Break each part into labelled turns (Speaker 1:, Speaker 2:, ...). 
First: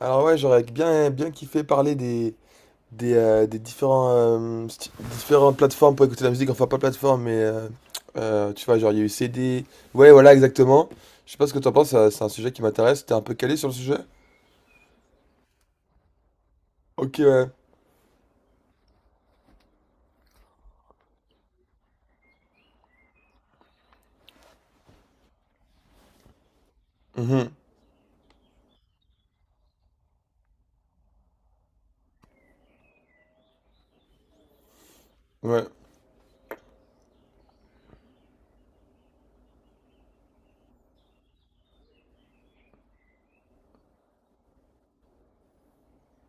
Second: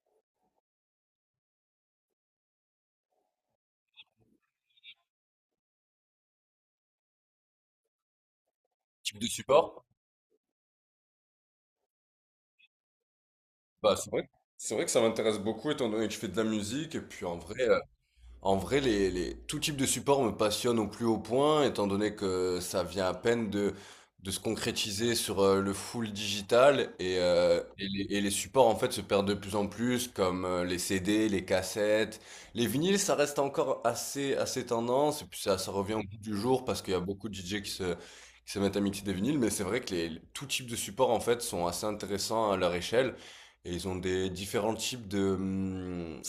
Speaker 1: Alors ouais, j'aurais bien, bien kiffé parler des différentes plateformes pour écouter la musique. Enfin, pas plateforme, mais tu vois, genre il y a eu
Speaker 2: Type de
Speaker 1: CD.
Speaker 2: support?
Speaker 1: Ouais, voilà, exactement. Je sais pas ce que t'en penses, c'est un sujet qui m'intéresse. T'es un peu calé sur le
Speaker 2: Bah,
Speaker 1: sujet?
Speaker 2: c'est vrai que ça m'intéresse beaucoup étant donné que je fais de la musique et
Speaker 1: Ok,
Speaker 2: puis en
Speaker 1: ouais.
Speaker 2: vrai, euh, En vrai, tout type de support me passionne au plus haut point, étant donné que ça vient à peine de se concrétiser sur le full digital et,
Speaker 1: Mhm.
Speaker 2: euh, et les, et les supports en fait se perdent de plus en plus, comme les CD, les cassettes, les vinyles, ça reste encore assez, assez tendance et puis ça,
Speaker 1: Ouais.
Speaker 2: ça revient au bout du jour parce qu'il y a beaucoup de DJ qui se mettent à mixer des vinyles, mais c'est vrai que tout type de support en fait sont assez intéressants à leur échelle. Et ils ont des différents types de, hum,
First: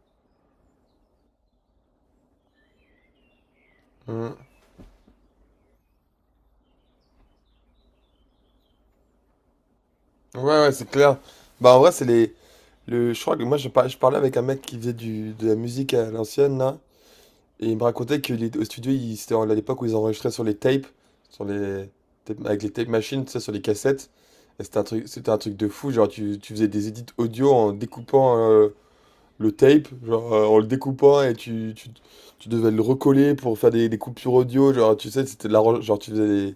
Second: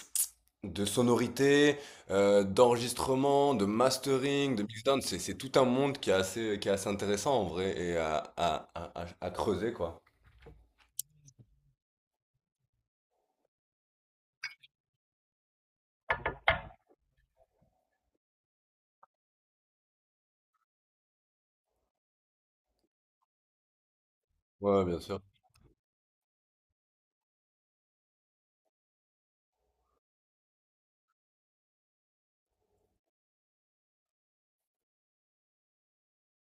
Speaker 2: de sonorité, d'enregistrement, de
Speaker 1: Mhm.
Speaker 2: mastering, de mixdown, c'est tout un monde qui est assez intéressant en vrai et à creuser quoi.
Speaker 1: Ouais, ouais, c'est clair. Bah en vrai, c'est les. Je crois que moi, je parlais avec un mec qui faisait de la musique à l'ancienne, là. Et il me racontait que au studio, c'était à l'époque où ils enregistraient sur les tapes, sur les avec les tape machines, tu sais, sur les cassettes. Et
Speaker 2: Ouais, ouais, bien sûr.
Speaker 1: c'était un truc de fou. Genre, tu faisais des edits audio en découpant le tape, genre en le découpant et tu devais le recoller pour faire des coupures audio. Genre, tu sais, c'était de la, genre, tu faisais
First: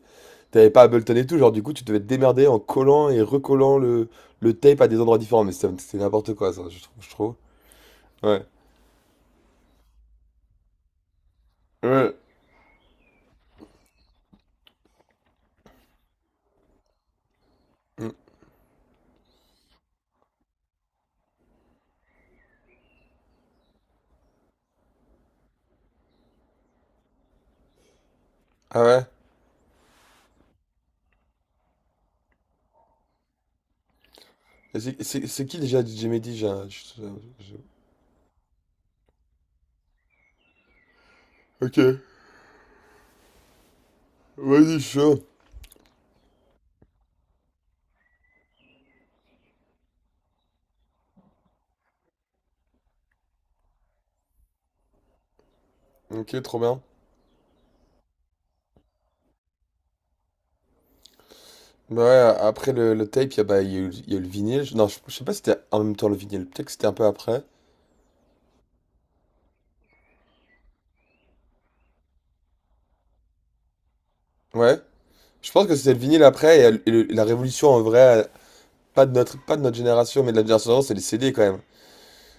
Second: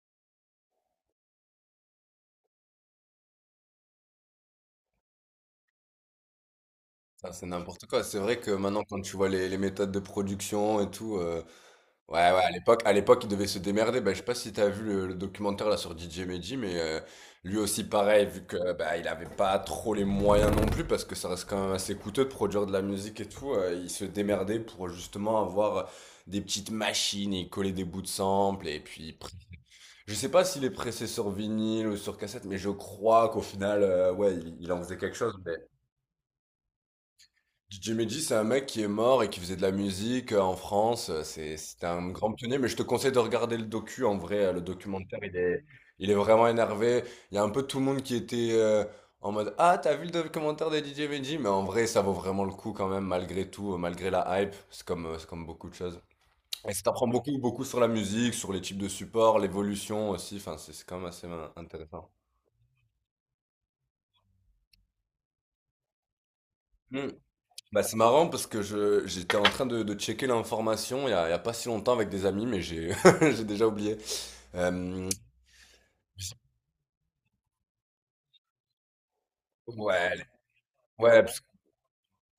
Speaker 1: t'avais pas Ableton et tout. Genre, du coup, tu devais te démerder en collant et recollant le tape à des endroits différents. Mais c'était n'importe quoi, ça, je trouve. Je
Speaker 2: Ça,
Speaker 1: trouve.
Speaker 2: c'est n'importe quoi. C'est vrai
Speaker 1: Ouais.
Speaker 2: que maintenant quand tu vois les méthodes de production et tout,
Speaker 1: Ouais.
Speaker 2: ouais, ouais, à l'époque, il devait se démerder. Ben, je sais pas si t'as vu le documentaire là sur DJ Medji, mais lui aussi
Speaker 1: Mm.
Speaker 2: pareil, vu que bah, il avait pas trop les moyens non plus, parce que ça reste quand même assez coûteux de produire de la musique et tout. Il se démerdait pour justement avoir des petites machines et coller des bouts de samples. Et
Speaker 1: Ah ouais?
Speaker 2: puis, je sais pas s'il est pressé sur vinyle ou sur cassette, mais je crois qu'au final, ouais, il
Speaker 1: Et
Speaker 2: en faisait
Speaker 1: C'est
Speaker 2: quelque
Speaker 1: c'est-
Speaker 2: chose.
Speaker 1: c'est qui déjà DJ Mehdi? Je-
Speaker 2: Jimmy G, c'est un mec qui est mort et qui faisait de la musique en France. C'est,
Speaker 1: Ok,
Speaker 2: c'est un grand pionnier, mais je te conseille de regarder le docu. En vrai, le
Speaker 1: vas-y, je suis chaud.
Speaker 2: documentaire, il est vraiment énervé. Il y a un peu tout le monde qui était en mode Ah, t'as vu le documentaire de DJ Benji? Mais en vrai, ça vaut vraiment le coup quand même, malgré tout, malgré la hype. C'est comme beaucoup de choses.
Speaker 1: Ok, trop
Speaker 2: Et
Speaker 1: bien.
Speaker 2: ça t'apprend beaucoup, beaucoup sur la musique, sur les types de supports, l'évolution aussi. Enfin, c'est quand même assez
Speaker 1: Bah
Speaker 2: intéressant.
Speaker 1: ouais, après le tape, bah, il y a eu le vinyle. Non, je sais pas si c'était en même temps le vinyle. Peut-être que c'était un peu après.
Speaker 2: Bah, c'est marrant parce que j'étais en train de checker l'information il y a pas si longtemps avec des amis, mais j'ai, j'ai déjà oublié.
Speaker 1: Ouais.
Speaker 2: Euh,
Speaker 1: Je pense que c'était le vinyle après et la révolution en vrai, pas de notre génération,
Speaker 2: ouais,
Speaker 1: mais de la génération d'avant, c'est les
Speaker 2: ouais,
Speaker 1: CD quand même.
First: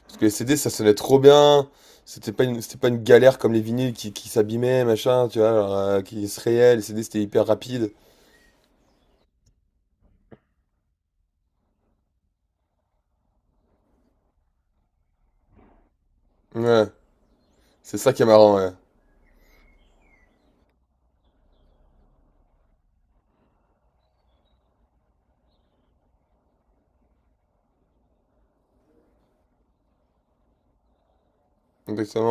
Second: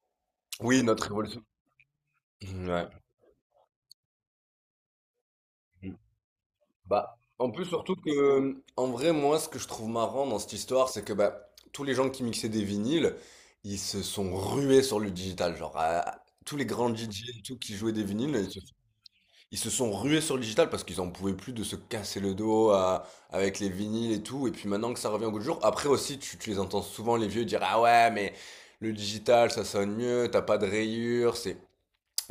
Speaker 1: Parce que les CD, ça
Speaker 2: oui,
Speaker 1: sonnait
Speaker 2: notre
Speaker 1: trop
Speaker 2: révolution.
Speaker 1: bien. C'était pas une, c'était pas
Speaker 2: Ouais.
Speaker 1: une galère comme les vinyles qui s'abîmaient, machin, tu vois, genre, qui se rayaient. Les CD,
Speaker 2: Bah,
Speaker 1: c'était hyper
Speaker 2: en plus,
Speaker 1: rapide.
Speaker 2: surtout que, en vrai, moi, ce que je trouve marrant dans cette histoire, c'est que bah, tous les gens qui mixaient des vinyles, ils se sont rués sur le digital. Genre, tous les
Speaker 1: Ouais.
Speaker 2: grands DJ et tout qui jouaient
Speaker 1: C'est
Speaker 2: des
Speaker 1: ça qui est
Speaker 2: vinyles,
Speaker 1: marrant, ouais.
Speaker 2: ils se sont rués sur le digital parce qu'ils en pouvaient plus de se casser le dos avec les vinyles et tout. Et puis maintenant que ça revient au goût du jour, après aussi, tu les entends souvent, les vieux, dire Ah ouais, mais le digital, ça sonne mieux, t'as pas de rayures.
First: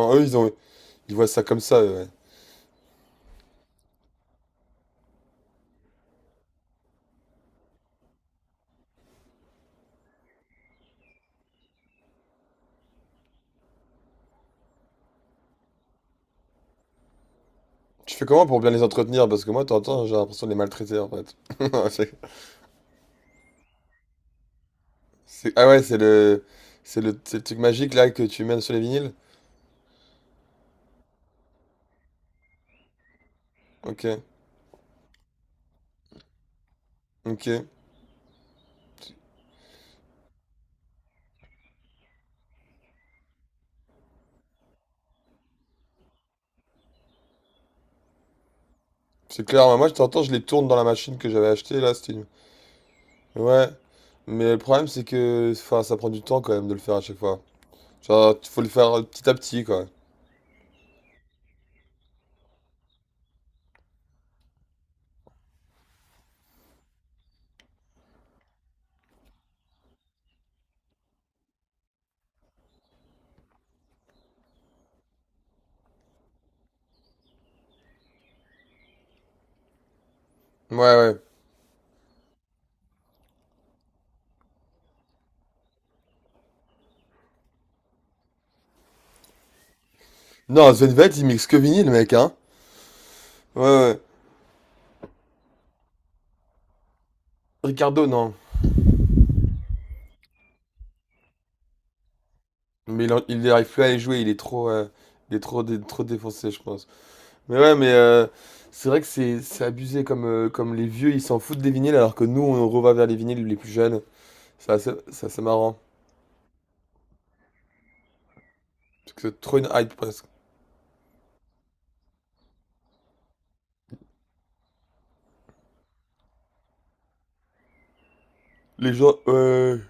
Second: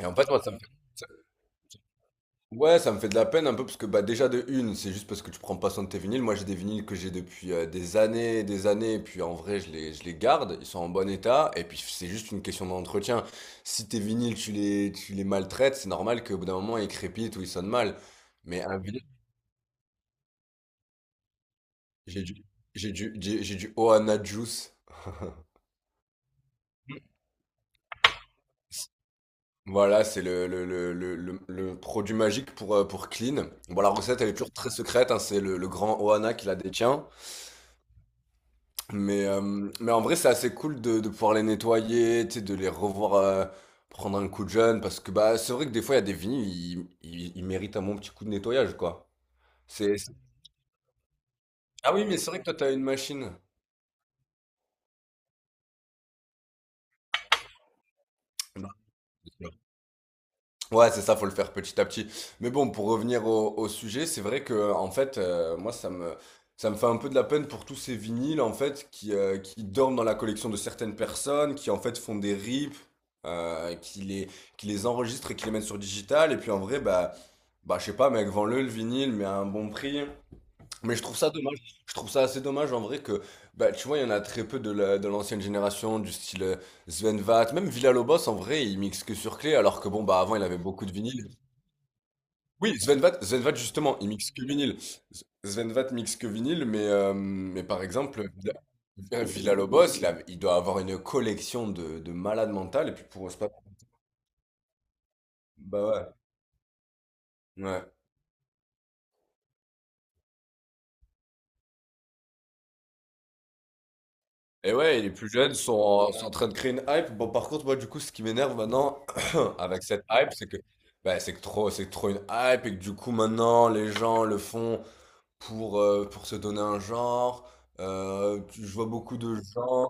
Speaker 2: Et en
Speaker 1: Eux,
Speaker 2: fait,
Speaker 1: ils
Speaker 2: moi,
Speaker 1: ont. Ils voient ça comme ça, eux, ouais.
Speaker 2: ouais, ça me fait de la peine un peu parce que bah déjà de une, c'est juste parce que tu prends pas soin de tes vinyles. Moi, j'ai des vinyles que j'ai depuis des années, et puis en vrai, je les garde, ils sont en bon état, et puis c'est juste une question d'entretien. Si tes vinyles, tu les maltraites, c'est normal qu'au bout d'un moment, ils crépitent ou ils sonnent mal.
Speaker 1: Tu fais comment pour
Speaker 2: Mais
Speaker 1: bien
Speaker 2: un
Speaker 1: les
Speaker 2: vinyle,
Speaker 1: entretenir? Parce que moi, t'entends, j'ai l'impression de les maltraiter, en fait. C'est-
Speaker 2: j'ai du, j'ai du Ohana Juice.
Speaker 1: Ah ouais, c'est le. C'est le truc magique, là, que tu mènes sur les vinyles?
Speaker 2: Voilà, c'est le produit magique pour Clean. Bon, la
Speaker 1: Ok,
Speaker 2: recette, elle est toujours très secrète, hein, c'est le grand Ohana qui la détient.
Speaker 1: ok.
Speaker 2: Mais en vrai, c'est assez cool de pouvoir les nettoyer, tu sais, de les revoir prendre un coup de jeune, parce que bah, c'est vrai que des fois, il y a des vinyles, ils méritent un bon petit coup de nettoyage, quoi.
Speaker 1: C'est clair, moi, je
Speaker 2: C'est... c'est-
Speaker 1: t'entends, je les tourne dans la machine que j'avais achetée,
Speaker 2: Ah
Speaker 1: là,
Speaker 2: oui,
Speaker 1: c'était
Speaker 2: mais
Speaker 1: une.
Speaker 2: c'est vrai que toi, t'as une machine.
Speaker 1: Ouais. Mais le problème, c'est que, enfin, ça prend du temps, quand même, de le faire à chaque fois. Genre, faut le faire petit à petit, quoi.
Speaker 2: Ouais, c'est ça, faut le faire petit à petit. Mais bon, pour revenir au, au sujet, c'est vrai que en fait, moi, ça me fait un peu de la peine pour tous ces vinyles en fait qui dorment dans la collection de certaines personnes, qui en fait font des rips, euh, qui les, qui les enregistrent et qui les mettent sur digital. Et puis en vrai, bah, je sais pas, mec, vends-le le vinyle, mais à un bon prix.
Speaker 1: Ouais,
Speaker 2: Mais je trouve
Speaker 1: ouais.
Speaker 2: ça dommage. Je trouve ça assez dommage en vrai que, bah, tu vois, il y en a très peu de de l'ancienne génération, du style Sven Vath. Même Villalobos en vrai, il mixe que sur clé, alors que bon, bah, avant, il avait
Speaker 1: Non,
Speaker 2: beaucoup de
Speaker 1: Svenvet, il
Speaker 2: vinyle.
Speaker 1: mixe que vinyle, mec, hein?
Speaker 2: Oui, Sven Vath,
Speaker 1: Ouais,
Speaker 2: justement,
Speaker 1: ouais.
Speaker 2: il mixe que vinyle. Sven Vath mixe que vinyle, mais par
Speaker 1: Ricardo,
Speaker 2: exemple,
Speaker 1: non.
Speaker 2: Villa- villa il doit avoir une collection de malades mentales, et
Speaker 1: Mais
Speaker 2: puis
Speaker 1: il, en-
Speaker 2: pour... c'est
Speaker 1: il
Speaker 2: pas-
Speaker 1: arrive plus à les jouer, il est trop. Il est trop
Speaker 2: Bah
Speaker 1: défoncé, je pense. Mais
Speaker 2: ouais.
Speaker 1: ouais,
Speaker 2: Ouais.
Speaker 1: mais c'est vrai que c'est abusé comme, comme les vieux ils s'en foutent des vinyles alors que nous on revient vers les vinyles les plus jeunes. C'est
Speaker 2: Et
Speaker 1: assez,
Speaker 2: ouais, les
Speaker 1: c'est
Speaker 2: plus
Speaker 1: assez
Speaker 2: jeunes sont
Speaker 1: marrant.
Speaker 2: en, sont en train de créer une hype. Bon, par contre, moi, du coup, ce qui m'énerve maintenant
Speaker 1: Parce que c'est trop une
Speaker 2: avec
Speaker 1: hype
Speaker 2: cette
Speaker 1: presque.
Speaker 2: hype, c'est que bah, c'est que trop, c'est trop une hype et que du coup, maintenant, les gens le font pour se donner un genre. Je vois
Speaker 1: Les gens,
Speaker 2: beaucoup de
Speaker 1: ouais.
Speaker 2: gens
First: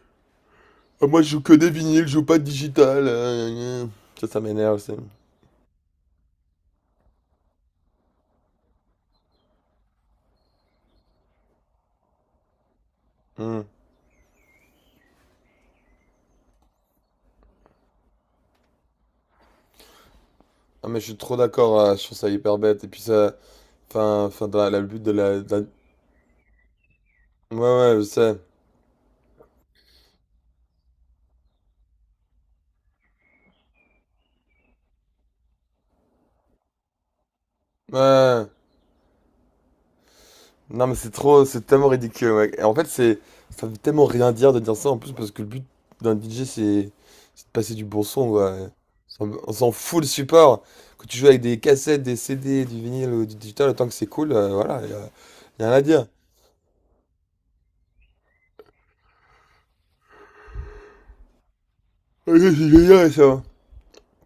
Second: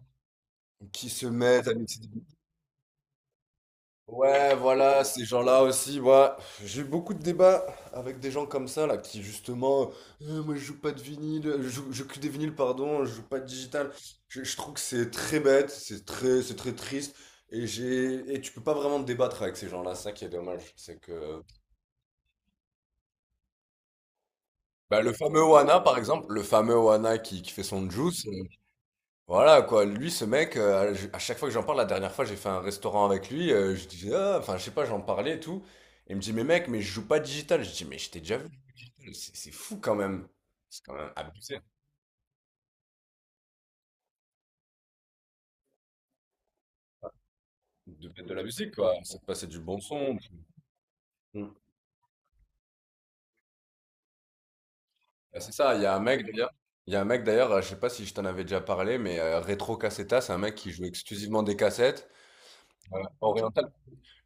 Speaker 1: Ah,
Speaker 2: qui
Speaker 1: moi
Speaker 2: se
Speaker 1: je joue que
Speaker 2: mettent
Speaker 1: des
Speaker 2: à mixer.
Speaker 1: vinyles, je joue pas de digital. Gna gna. Ça
Speaker 2: Ouais,
Speaker 1: m'énerve aussi.
Speaker 2: voilà, ces gens-là aussi, moi, j'ai eu beaucoup de débats avec des gens comme ça, là, qui justement, moi je joue pas de vinyle, je joue que des vinyles, pardon, je joue pas de
Speaker 1: Hmm.
Speaker 2: digital. Je trouve que c'est très bête, c'est très triste, et et tu peux pas vraiment te débattre avec ces gens-là, ça qui est dommage,
Speaker 1: Ah,
Speaker 2: c'est
Speaker 1: mais je suis trop
Speaker 2: que,
Speaker 1: d'accord, je trouve ça hyper bête. Et puis ça. Enfin, le but
Speaker 2: bah, le fameux Wana, par exemple, le fameux Wana qui fait son
Speaker 1: Ouais, ouais, je
Speaker 2: juice,
Speaker 1: sais.
Speaker 2: voilà quoi, lui ce mec, à chaque fois que j'en parle, la dernière fois j'ai fait un restaurant avec lui, je dis, Ah, enfin je sais pas, j'en parlais et tout. Il me dit, mais mec, mais je joue pas digital. Je dis, mais je t'ai déjà
Speaker 1: Ouais.
Speaker 2: vu, c'est fou quand même. C'est
Speaker 1: Non,
Speaker 2: quand
Speaker 1: mais
Speaker 2: même abusé
Speaker 1: c'est tellement ridicule, ouais. Et en fait, c'est. Ça veut tellement rien dire de dire ça en plus parce que le but d'un DJ, c'est de passer du bon
Speaker 2: de
Speaker 1: son,
Speaker 2: mettre de la
Speaker 1: quoi.
Speaker 2: musique quoi, ça te
Speaker 1: On s'en
Speaker 2: passait
Speaker 1: on
Speaker 2: du
Speaker 1: s'en
Speaker 2: bon
Speaker 1: fout le
Speaker 2: son.
Speaker 1: support. Quand tu joues avec
Speaker 2: Bon-
Speaker 1: des cassettes, des CD, du vinyle ou du digital, autant que c'est cool, voilà, y a
Speaker 2: Ah, c'est
Speaker 1: rien
Speaker 2: ça,
Speaker 1: à
Speaker 2: il y a un
Speaker 1: dire.
Speaker 2: mec d'ailleurs, il y a un mec d'ailleurs, je sais pas si je t'en avais déjà parlé, mais Retro Cassetta, c'est un mec qui joue exclusivement des cassettes
Speaker 1: Ouais, c'est génial, ça.
Speaker 2: orientales.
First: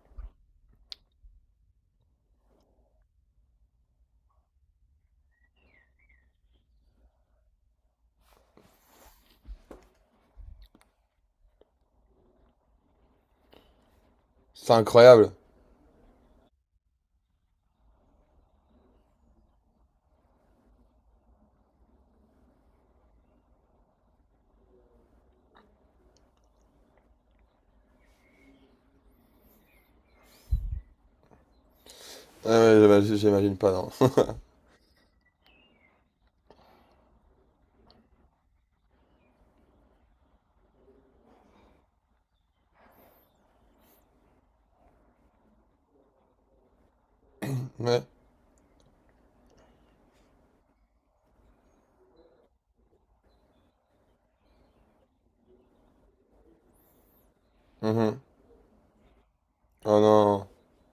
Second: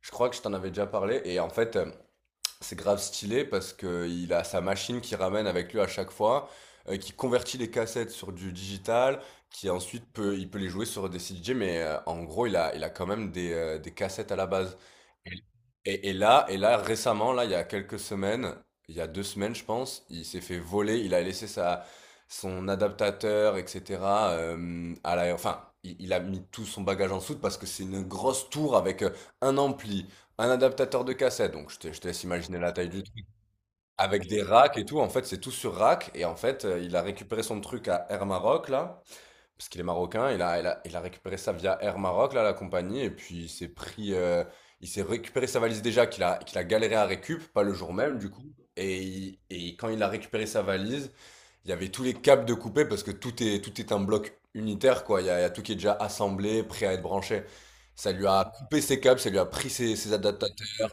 Speaker 2: Je crois que je t'en avais déjà parlé et en fait. C'est grave stylé parce qu'il a sa machine qui ramène avec lui à chaque fois, qui convertit les cassettes sur du digital, qui ensuite il peut les jouer sur des CDJ, en gros, il a quand même des cassettes à la
Speaker 1: C'est
Speaker 2: base.
Speaker 1: incroyable.
Speaker 2: Et là, récemment, là, il y a quelques semaines, il y a deux semaines, je pense, il s'est fait voler, il a laissé son adaptateur, etc. Enfin, il a mis tout son bagage en soute parce que c'est une grosse tour avec un ampli, un adaptateur de cassette, donc je te laisse
Speaker 1: Ouais,
Speaker 2: imaginer la
Speaker 1: ouais,
Speaker 2: taille du
Speaker 1: j'imagine pas, non.
Speaker 2: avec des racks et tout, en fait, c'est tout sur rack. Et en fait, il a récupéré son truc à Air Maroc, là, parce qu'il est marocain. Il a récupéré ça via Air Maroc, là, la compagnie. Et puis, il s'est récupéré sa valise déjà, qu'il a galéré à récup, pas le jour
Speaker 1: Ouais.
Speaker 2: même, du coup. Et quand il a récupéré sa valise, il y avait tous les câbles de coupé, parce que tout est un bloc unitaire, quoi. Il y a tout qui est déjà assemblé, prêt à être branché. Ça
Speaker 1: Mhm.
Speaker 2: lui a coupé ses câbles, ça lui a pris ses,
Speaker 1: Oh
Speaker 2: ses
Speaker 1: non,
Speaker 2: adaptateurs.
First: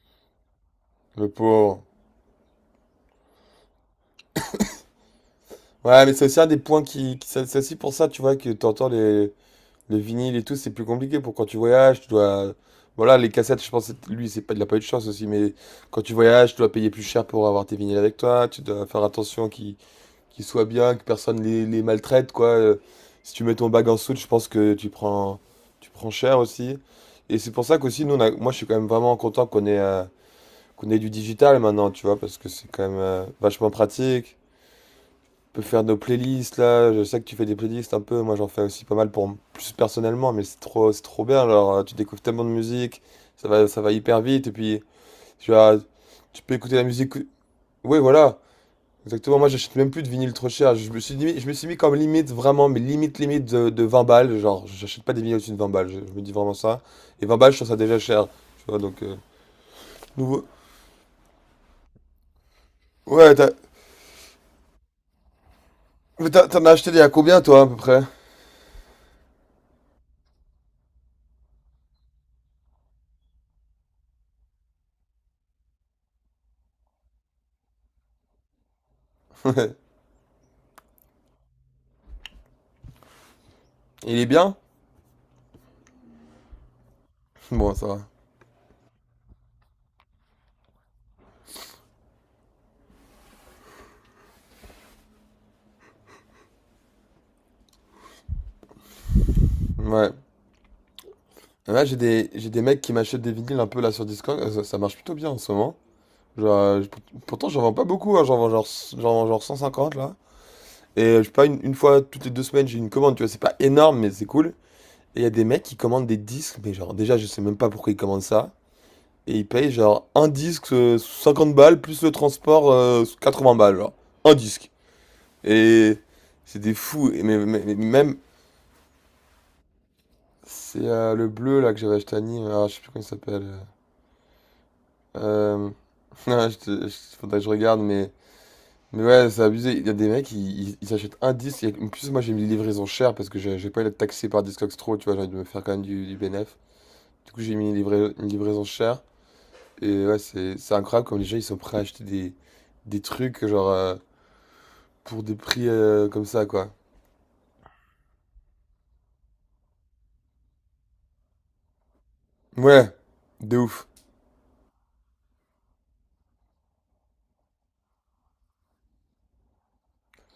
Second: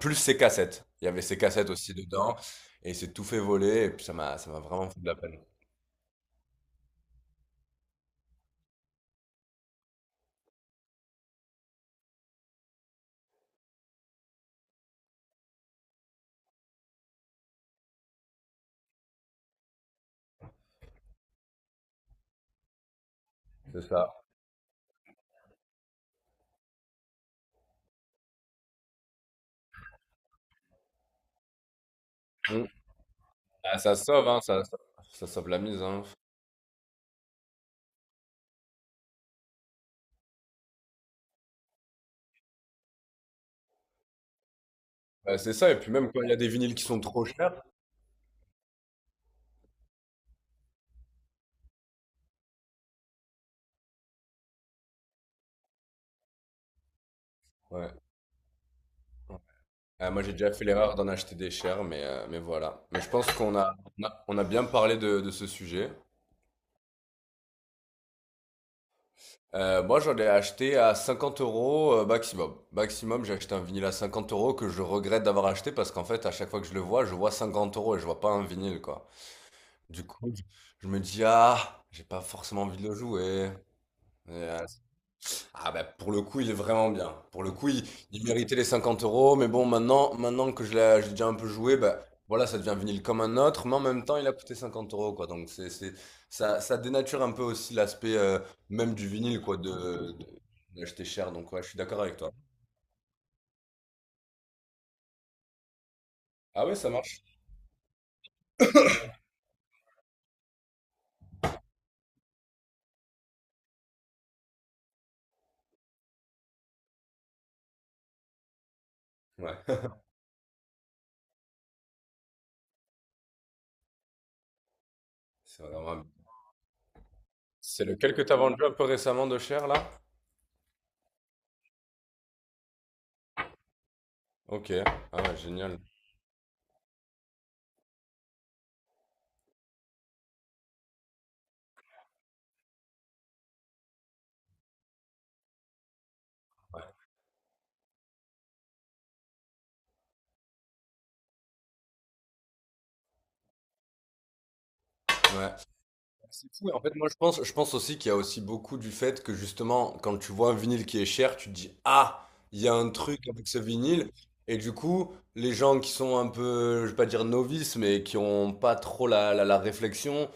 Speaker 2: Plus ses cassettes. Il y avait
Speaker 1: le
Speaker 2: ses cassettes
Speaker 1: pauvre.
Speaker 2: aussi dedans et il s'est tout fait voler et puis ça m'a vraiment fait de la peine.
Speaker 1: Ouais, mais c'est aussi un des points c'est aussi pour ça, tu vois, que t'entends les. Les vinyles et tout, c'est plus compliqué pour quand tu voyages, tu dois. Voilà, les cassettes, je pense, lui, c'est pas, il a pas eu de chance aussi, mais quand tu voyages, tu dois payer plus cher pour avoir tes vinyles avec toi, tu dois faire attention qu'ils soient bien, que personne les maltraite, quoi. Si tu mets ton
Speaker 2: C'est
Speaker 1: bag en
Speaker 2: ça.
Speaker 1: soute, je pense que tu prends cher aussi. Et c'est pour ça qu'aussi, nous, moi, je suis quand même vraiment content qu'on ait, qu'on ait du digital maintenant, tu vois, parce que
Speaker 2: Mm.
Speaker 1: c'est quand même vachement
Speaker 2: Ah, ça sauve,
Speaker 1: pratique
Speaker 2: hein, ça, sauve la
Speaker 1: peut
Speaker 2: mise,
Speaker 1: faire nos
Speaker 2: hein.
Speaker 1: playlists là. Je sais que tu fais des playlists un peu. Moi, j'en fais aussi pas mal pour plus personnellement, mais c'est trop bien. Alors, tu découvres tellement de musique, ça va hyper vite. Et puis,
Speaker 2: Bah,
Speaker 1: tu
Speaker 2: c'est ça,
Speaker 1: vas,
Speaker 2: et puis même quand il y a
Speaker 1: tu
Speaker 2: des
Speaker 1: peux écouter
Speaker 2: vinyles
Speaker 1: la
Speaker 2: qui sont
Speaker 1: musique.
Speaker 2: trop chers,
Speaker 1: Oui, voilà, exactement. Moi, j'achète même plus de vinyle trop cher. Je me suis mis comme limite vraiment, mais limite limite de 20 balles. Genre, j'achète pas des vinyles au-dessus de 20 balles. Je me dis vraiment ça. Et 20 balles, je trouve ça
Speaker 2: ouais.
Speaker 1: déjà cher. Tu vois, donc
Speaker 2: Ah, moi j'ai
Speaker 1: nouveau.
Speaker 2: déjà fait l'erreur d'en acheter des chers, mais voilà. Mais je pense
Speaker 1: Ouais, t'as,
Speaker 2: qu'on a bien parlé de ce sujet.
Speaker 1: mais t'as- t'en as acheté il y a combien toi à peu près?
Speaker 2: Moi j'en ai acheté à 50 euros maximum. Maximum, j'ai acheté un vinyle à 50 euros que je regrette d'avoir acheté parce qu'en fait, à chaque fois que je le vois, je vois 50 euros et je vois pas un vinyle, quoi. Du coup, je me dis: «Ah, j'ai pas forcément envie de le jouer».
Speaker 1: Il est
Speaker 2: Et
Speaker 1: bien?
Speaker 2: heu, ah bah, pour le coup, il est vraiment bien. Pour le coup,
Speaker 1: Bon,
Speaker 2: il
Speaker 1: ça va.
Speaker 2: il méritait les 50 euros. Mais bon, maintenant que je l'ai j'ai déjà un peu joué, bah, voilà, ça devient un vinyle comme un autre, mais en même temps, il a coûté 50 euros, quoi, donc c'est ça dénature un peu aussi l'aspect, même du vinyle quoi,
Speaker 1: Ouais.
Speaker 2: de d'acheter cher, donc ouais, je suis
Speaker 1: Ouais, j'ai
Speaker 2: d'accord avec
Speaker 1: des,
Speaker 2: toi.
Speaker 1: j'ai des mecs qui m'achètent des vinyles un peu là sur Discord, ça, ça marche plutôt bien en ce moment. Genre,
Speaker 2: Ah ouais, ça marche?
Speaker 1: pourtant j'en vends pas beaucoup, hein, j'en vends genre 150 là. Et je sais pas, une fois toutes les 2 semaines j'ai une commande, tu vois, c'est pas énorme mais c'est cool. Et il y a des mecs qui commandent des disques, mais genre déjà je sais même pas pourquoi ils commandent ça. Et ils
Speaker 2: Ouais,
Speaker 1: payent genre un disque 50 balles plus le transport 80 balles, genre. Un disque.
Speaker 2: c'est
Speaker 1: Et
Speaker 2: vraiment
Speaker 1: c'est des fous. Et mais
Speaker 2: c'est lequel
Speaker 1: même
Speaker 2: que tu vendu un peu récemment de cher là?
Speaker 1: c'est le bleu là que j'avais acheté à Nîmes. Ah, je sais plus comment il s'appelle.
Speaker 2: OK. Ah ouais,
Speaker 1: Euh...
Speaker 2: génial.
Speaker 1: Non, faudrait que je regarde, mais. Mais ouais, c'est abusé. Il y a des mecs, ils s'achètent un disque. Et en plus, moi, j'ai mis les livraisons chères parce que j'ai pas eu d'être taxé par Discogs trop, tu vois, j'ai envie de me faire quand même du bénéf.
Speaker 2: Ouais,
Speaker 1: Du coup, j'ai mis une livraison chère. Et ouais, c'est incroyable comme les gens, ils sont prêts à acheter des trucs, genre, pour des
Speaker 2: ouais.
Speaker 1: prix comme ça,
Speaker 2: C'est fou
Speaker 1: quoi.
Speaker 2: et en fait, moi, je pense aussi qu'il y a aussi beaucoup du fait que justement, quand tu vois un vinyle qui est cher, tu te dis, ah, il y a
Speaker 1: Ouais,
Speaker 2: un truc avec
Speaker 1: de
Speaker 2: ce
Speaker 1: ouf.
Speaker 2: vinyle. Et du coup, les gens qui sont un peu, je vais pas dire novices, mais qui ont pas trop la réflexion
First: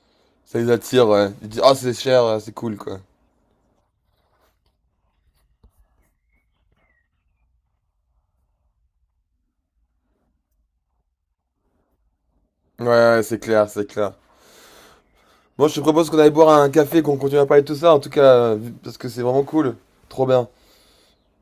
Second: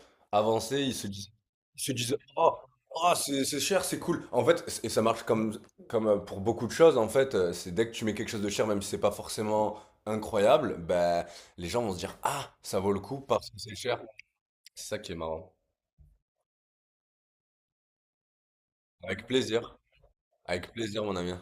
Speaker 1: Ça les
Speaker 2: avancée, ils se
Speaker 1: attire,
Speaker 2: disent,
Speaker 1: ouais. Ils disent, ah,
Speaker 2: ils
Speaker 1: c'est
Speaker 2: se disent,
Speaker 1: cher, ouais, c'est
Speaker 2: oh,
Speaker 1: cool, quoi.
Speaker 2: oh, c'est cher, c'est cool. En fait, et ça marche comme, pour beaucoup de choses, en fait, c'est dès que tu mets quelque chose de cher, même si c'est pas forcément incroyable, ben, les gens vont se dire, ah, ça
Speaker 1: Ouais,
Speaker 2: vaut le
Speaker 1: ouais,
Speaker 2: coup
Speaker 1: ouais, c'est
Speaker 2: parce que
Speaker 1: clair,
Speaker 2: c'est
Speaker 1: c'est
Speaker 2: cher.
Speaker 1: clair.
Speaker 2: C'est ça qui est marrant.
Speaker 1: Bon, je te propose qu'on aille boire un café, qu'on continue à parler de tout ça, en tout cas, parce que c'est
Speaker 2: Avec
Speaker 1: vraiment cool.
Speaker 2: plaisir,
Speaker 1: Trop bien.
Speaker 2: avec plaisir, mon ami.